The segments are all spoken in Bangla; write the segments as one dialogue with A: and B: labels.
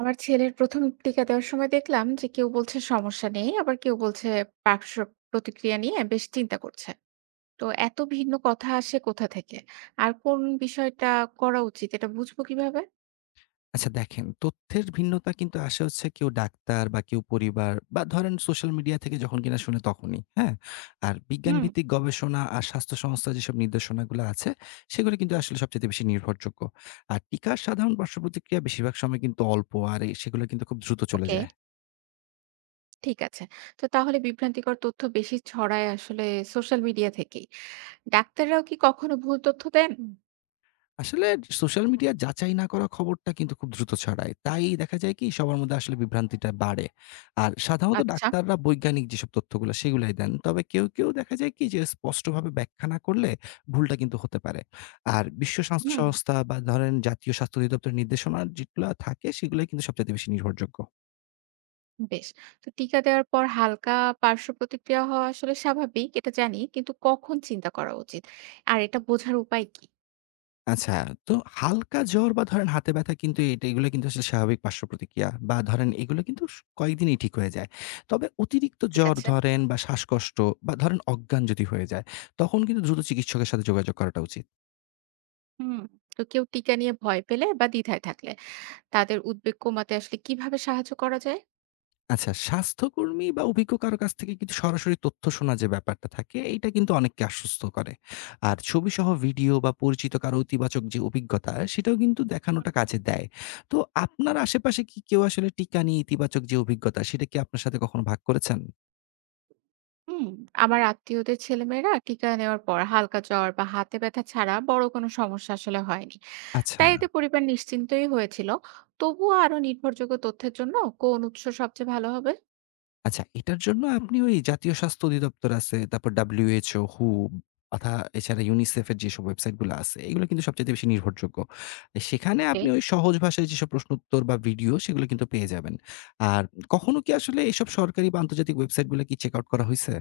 A: আমার ছেলের ১ম টিকা দেওয়ার সময় দেখলাম যে কেউ বলছে সমস্যা নেই, আবার কেউ বলছে পার্শ্ব প্রতিক্রিয়া নিয়ে বেশ চিন্তা করছে। তো এত ভিন্ন কথা আসে কোথা থেকে? আর কোন বিষয়টা করা উচিত এটা বুঝবো কিভাবে?
B: আচ্ছা দেখেন, তথ্যের ভিন্নতা কিন্তু আসে হচ্ছে কেউ ডাক্তার বা কেউ পরিবার বা ধরেন সোশ্যাল মিডিয়া থেকে যখন কিনা শুনে তখনই, হ্যাঁ? আর
A: হুম।
B: বিজ্ঞানভিত্তিক গবেষণা আর স্বাস্থ্য সংস্থার যেসব নির্দেশনাগুলো আছে, সেগুলো কিন্তু আসলে সবচাইতে বেশি নির্ভরযোগ্য। আর টিকার সাধারণ পার্শ্বপ্রতিক্রিয়া বেশিরভাগ সময় কিন্তু অল্প আর সেগুলো কিন্তু খুব দ্রুত চলে
A: ওকে,
B: যায়।
A: ঠিক আছে। তো তাহলে বিভ্রান্তিকর তথ্য বেশি ছড়ায় আসলে সোশ্যাল মিডিয়া থেকেই। ডাক্তাররাও কি কখনো ভুল তথ্য দেন?
B: আসলে সোশ্যাল মিডিয়া যাচাই না করা খবরটা কিন্তু খুব দ্রুত ছড়ায়। তাই দেখা যায় কি সবার মধ্যে আসলে বিভ্রান্তিটা বাড়ে। আর সাধারণত
A: আচ্ছা।
B: ডাক্তাররা বৈজ্ঞানিক যেসব তথ্যগুলো সেগুলাই দেন। তবে কেউ দেখা যায় কি যে স্পষ্টভাবে ব্যাখ্যা না করলে ভুলটা কিন্তু হতে পারে। আর বিশ্ব স্বাস্থ্য
A: হুম।
B: সংস্থা বা ধরেন জাতীয় স্বাস্থ্য অধিদপ্তরের নির্দেশনা যেগুলা থাকে সেগুলাই কিন্তু সবচাইতে বেশি নির্ভরযোগ্য।
A: বেশ। তো টিকা দেওয়ার পর হালকা পার্শ্ব প্রতিক্রিয়া হওয়া আসলে স্বাভাবিক, এটা জানি। কিন্তু কখন চিন্তা করা উচিত? আর এটা বোঝার উপায় কি?
B: আচ্ছা, তো হালকা জ্বর বা ধরেন হাতে ব্যথা কিন্তু এগুলো কিন্তু আসলে স্বাভাবিক পার্শ্বপ্রতিক্রিয়া বা ধরেন এগুলো কিন্তু কয়েকদিনেই ঠিক হয়ে যায়। তবে অতিরিক্ত
A: ঠিক
B: জ্বর
A: আছে?
B: ধরেন বা শ্বাসকষ্ট বা ধরেন অজ্ঞান যদি হয়ে যায়, তখন কিন্তু দ্রুত চিকিৎসকের সাথে যোগাযোগ করাটা উচিত।
A: হুম। তো কেউ টিকা নিয়ে ভয় পেলে বা দ্বিধায় থাকলে তাদের উদ্বেগ কমাতে আসলে কিভাবে সাহায্য করা যায়?
B: আচ্ছা, স্বাস্থ্যকর্মী বা অভিজ্ঞ কারো কাছ থেকে কিন্তু সরাসরি তথ্য শোনা যে ব্যাপারটা থাকে, এইটা কিন্তু অনেককে আশ্বস্ত করে। আর ছবিসহ ভিডিও বা পরিচিত কারো ইতিবাচক যে অভিজ্ঞতা, সেটাও কিন্তু দেখানোটা কাজে দেয়। তো আপনার আশেপাশে কি কেউ আসলে টিকা নিয়ে ইতিবাচক যে অভিজ্ঞতা, সেটা কি আপনার সাথে কখনো ভাগ করেছেন?
A: হুম। আমার আত্মীয়দের ছেলেমেয়েরা টিকা নেওয়ার পর হালকা জ্বর বা হাতে ব্যথা ছাড়া বড় কোনো সমস্যা আসলে হয়নি।
B: আচ্ছা।
A: তাই এতে পরিবার নিশ্চিন্তই হয়েছিল। তবুও আরো নির্ভরযোগ্য তথ্যের জন্য কোন উৎস সবচেয়ে ভালো হবে?
B: আচ্ছা, এটার জন্য আপনি ওই জাতীয় স্বাস্থ্য অধিদপ্তর আছে, তারপর WHO, WHO, অথা এছাড়া UNICEF এর যেসব ওয়েবসাইট গুলো আছে, এগুলো কিন্তু সবচাইতে বেশি নির্ভরযোগ্য। সেখানে
A: ওকে।
B: আপনি ওই সহজ ভাষায় যেসব প্রশ্ন উত্তর বা ভিডিও সেগুলো কিন্তু পেয়ে যাবেন। আর কখনো কি আসলে এসব সরকারি বা আন্তর্জাতিক ওয়েবসাইট গুলো কি চেক আউট করা হইছে?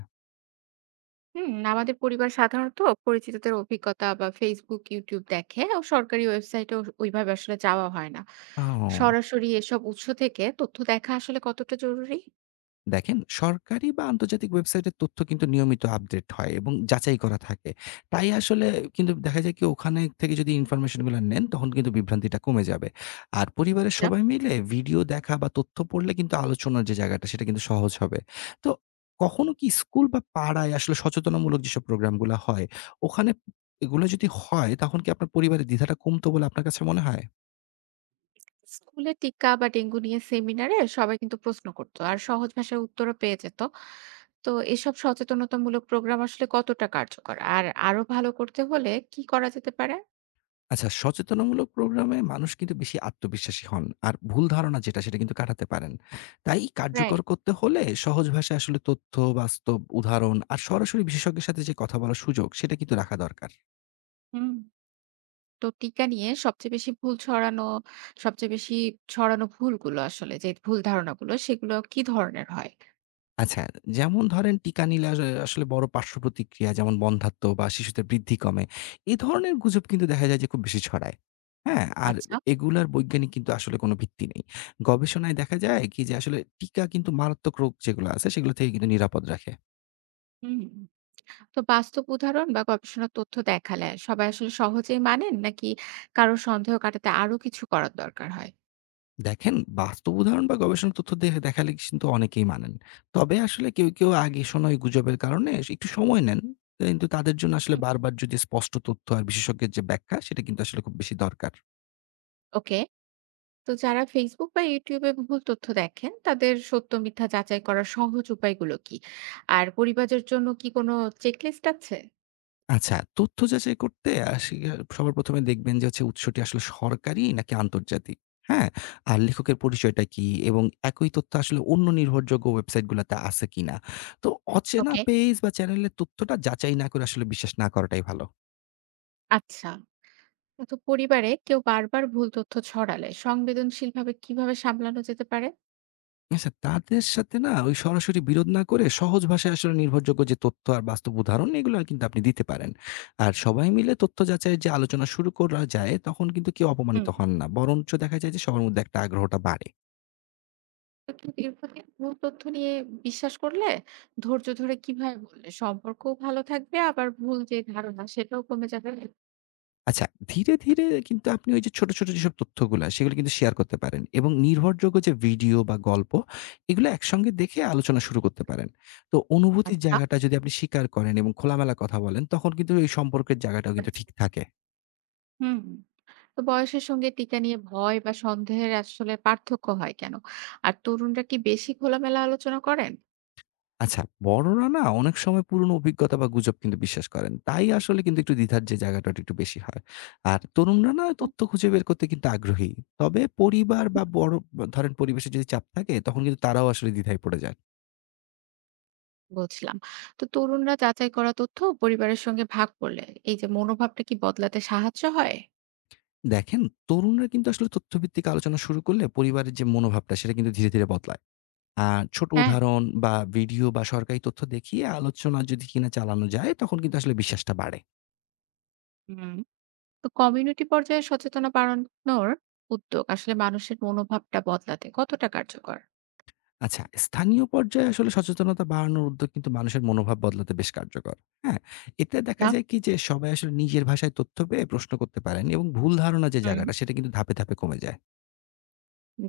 A: হুম, আমাদের পরিবার সাধারণত পরিচিতদের অভিজ্ঞতা বা ফেসবুক, ইউটিউব দেখে ও সরকারি ওয়েবসাইটে ওইভাবে আসলে যাওয়া হয় না।
B: ও!
A: সরাসরি এসব উৎস থেকে তথ্য দেখা আসলে কতটা জরুরি?
B: দেখেন, সরকারি বা আন্তর্জাতিক ওয়েবসাইটের তথ্য কিন্তু নিয়মিত আপডেট হয় এবং যাচাই করা থাকে। তাই আসলে কিন্তু দেখা যায় কি ওখানে থেকে যদি ইনফরমেশন গুলা নেন তখন কিন্তু বিভ্রান্তিটা কমে যাবে। আর পরিবারের
A: আচ্ছা।
B: সবাই মিলে ভিডিও দেখা বা তথ্য পড়লে কিন্তু আলোচনার যে জায়গাটা সেটা কিন্তু সহজ হবে। তো কখনো কি স্কুল বা পাড়ায় আসলে সচেতনামূলক যেসব প্রোগ্রাম গুলা হয়, ওখানে এগুলো যদি হয় তখন কি আপনার পরিবারের দ্বিধাটা কমতো বলে আপনার কাছে মনে হয়?
A: স্কুলে টিকা বা ডেঙ্গু নিয়ে সেমিনারে সবাই কিন্তু প্রশ্ন করতো আর সহজ ভাষায় উত্তরও পেয়ে যেত। তো এসব সচেতনতামূলক প্রোগ্রাম আসলে কতটা কার্যকর? আর আরো ভালো করতে হলে কি করা যেতে পারে?
B: আচ্ছা, সচেতনামূলক প্রোগ্রামে মানুষ কিন্তু বেশি আত্মবিশ্বাসী হন। আর ভুল ধারণা যেটা সেটা কিন্তু কাটাতে পারেন। তাই কার্যকর
A: রাইট।
B: করতে হলে সহজ ভাষায় আসলে তথ্য, বাস্তব উদাহরণ আর সরাসরি বিশেষজ্ঞের সাথে যে কথা বলার সুযোগ সেটা কিন্তু রাখা দরকার।
A: হুম। তো টিকা নিয়ে সবচেয়ে বেশি ছড়ানো ভুলগুলো আসলে যে ভুল ধারণাগুলো সেগুলো কি ধরনের হয়?
B: আচ্ছা, যেমন ধরেন টিকা নিলে আসলে বড় পার্শ্ব প্রতিক্রিয়া যেমন বন্ধ্যাত্ব বা শিশুদের বৃদ্ধি কমে। এ ধরনের গুজব কিন্তু দেখা যায় যে খুব বেশি ছড়ায়। হ্যাঁ? আর
A: আচ্ছা।
B: এগুলার বৈজ্ঞানিক কিন্তু আসলে কোনো ভিত্তি নেই। গবেষণায় দেখা যায় কি যে আসলে টিকা কিন্তু মারাত্মক রোগ যেগুলো আছে সেগুলো থেকে কিন্তু নিরাপদ রাখে।
A: হুম। তো বাস্তব উদাহরণ বা গবেষণার তথ্য দেখালে সবাই আসলে সহজেই মানেন নাকি কারো সন্দেহ কাটাতে আরো কিছু করার দরকার হয়?
B: দেখেন, বাস্তব উদাহরণ বা গবেষণা তথ্য দেখালে কিন্তু অনেকেই মানেন। তবে আসলে কেউ আগে শোনা এই গুজবের কারণে একটু সময় নেন। কিন্তু তাদের জন্য আসলে
A: হুম।
B: বারবার যদি স্পষ্ট তথ্য আর বিশেষজ্ঞের যে ব্যাখ্যা সেটা কিন্তু আসলে খুব বেশি দরকার।
A: ওকে। তো যারা Facebook বা YouTube এ ভুল তথ্য দেখেন তাদের সত্য মিথ্যা যাচাই করার সহজ উপায়গুলো কি? আর পরিবারের জন্য কি কোনো চেকলিস্ট আছে?
B: আচ্ছা, তথ্য যাচাই করতে আসি সবার ১ম এ দেখবেন যে হচ্ছে উৎসটি আসলে সরকারি নাকি আন্তর্জাতিক। হ্যাঁ? আর লেখকের পরিচয়টা কি এবং একই তথ্য আসলে অন্য নির্ভরযোগ্য ওয়েবসাইটগুলোতে আছে কিনা। তো অচেনা
A: ওকে,
B: পেজ বা চ্যানেলের তথ্যটা যাচাই না করে আসলে বিশ্বাস না করাটাই ভালো।
A: আচ্ছা। তো পরিবারে কেউ বারবার ভুল তথ্য ছড়ালে সংবেদনশীলভাবে কিভাবে সামলানো যেতে পারে?
B: আচ্ছা, তাদের সাথে না ওই সরাসরি বিরোধ না করে সহজ ভাষায় আসলে নির্ভরযোগ্য যে তথ্য আর বাস্তব উদাহরণ এগুলো কিন্তু আপনি দিতে পারেন। আর সবাই মিলে তথ্য যাচাইয়ের যে আলোচনা শুরু করা যায় তখন কিন্তু কেউ
A: হুম।
B: অপমানিত হন না। বরঞ্চ দেখা যায় যে সবার মধ্যে একটা আগ্রহটা বাড়ে।
A: তো কেউ দীর্ঘদিন ভুল তথ্য নিয়ে বিশ্বাস করলে ধৈর্য ধরে কিভাবে বললে সম্পর্কও ভালো থাকবে আবার ভুল যে ধারণা সেটাও কমে যাবে?
B: আচ্ছা, ধীরে, ধীরে কিন্তু আপনি ওই যে ছোট, ছোট যেসব তথ্যগুলা সেগুলো কিন্তু শেয়ার করতে পারেন এবং নির্ভরযোগ্য যে ভিডিও বা গল্প এগুলো একসঙ্গে দেখে আলোচনা শুরু করতে পারেন। তো অনুভূতির
A: আচ্ছা।
B: জায়গাটা যদি আপনি স্বীকার করেন এবং খোলামেলা কথা বলেন তখন কিন্তু এই সম্পর্কের জায়গাটাও কিন্তু ঠিক থাকে।
A: হুম। তো বয়সের সঙ্গে টিকা নিয়ে ভয় বা সন্দেহের আসলে পার্থক্য হয় কেন? আর তরুণরা কি বেশি খোলামেলা আলোচনা করেন?
B: আচ্ছা, বড়রা না অনেক সময় পুরনো অভিজ্ঞতা বা গুজব কিন্তু বিশ্বাস করেন। তাই আসলে কিন্তু একটু দ্বিধার যে জায়গাটা ওটা একটু বেশি হয়। আর তরুণরা না তথ্য খুঁজে বের করতে কিন্তু আগ্রহী। তবে পরিবার বা বড় ধরেন পরিবেশে যদি চাপ থাকে তখন কিন্তু তারাও আসলে দ্বিধায় পড়ে যায়।
A: বুঝলাম। তো তরুণরা যাচাই করা তথ্য পরিবারের সঙ্গে ভাগ করলে এই যে মনোভাবটা কি বদলাতে সাহায্য হয়?
B: দেখেন, তরুণরা কিন্তু আসলে তথ্যভিত্তিক আলোচনা শুরু করলে পরিবারের যে মনোভাবটা সেটা কিন্তু ধীরে, ধীরে বদলায়। আর ছোট
A: হ্যাঁ,
B: উদাহরণ বা ভিডিও বা সরকারি তথ্য দেখিয়ে আলোচনা যদি কিনা চালানো যায় তখন কিন্তু আসলে বিশ্বাসটা বাড়ে।
A: হুম। তো কমিউনিটি পর্যায়ে সচেতনতা বাড়ানোর উদ্যোগ আসলে মানুষের মনোভাবটা বদলাতে কতটা কার্যকর?
B: আচ্ছা, স্থানীয় পর্যায়ে আসলে সচেতনতা বাড়ানোর উদ্যোগ কিন্তু মানুষের মনোভাব বদলাতে বেশ কার্যকর। হ্যাঁ? এতে দেখা
A: তা,
B: যায় কি যে সবাই আসলে নিজের ভাষায় তথ্য পেয়ে প্রশ্ন করতে পারেন এবং ভুল ধারণা যে
A: হুম।
B: জায়গাটা সেটা কিন্তু ধাপে, ধাপে কমে যায়।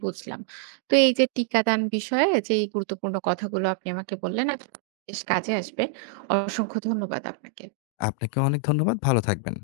A: বুঝলাম। তো এই যে টিকাদান বিষয়ে যে এই গুরুত্বপূর্ণ কথাগুলো আপনি আমাকে বললেন, আজ বেশ কাজে আসবে। অসংখ্য ধন্যবাদ আপনাকে।
B: আপনাকে অনেক ধন্যবাদ। ভালো থাকবেন।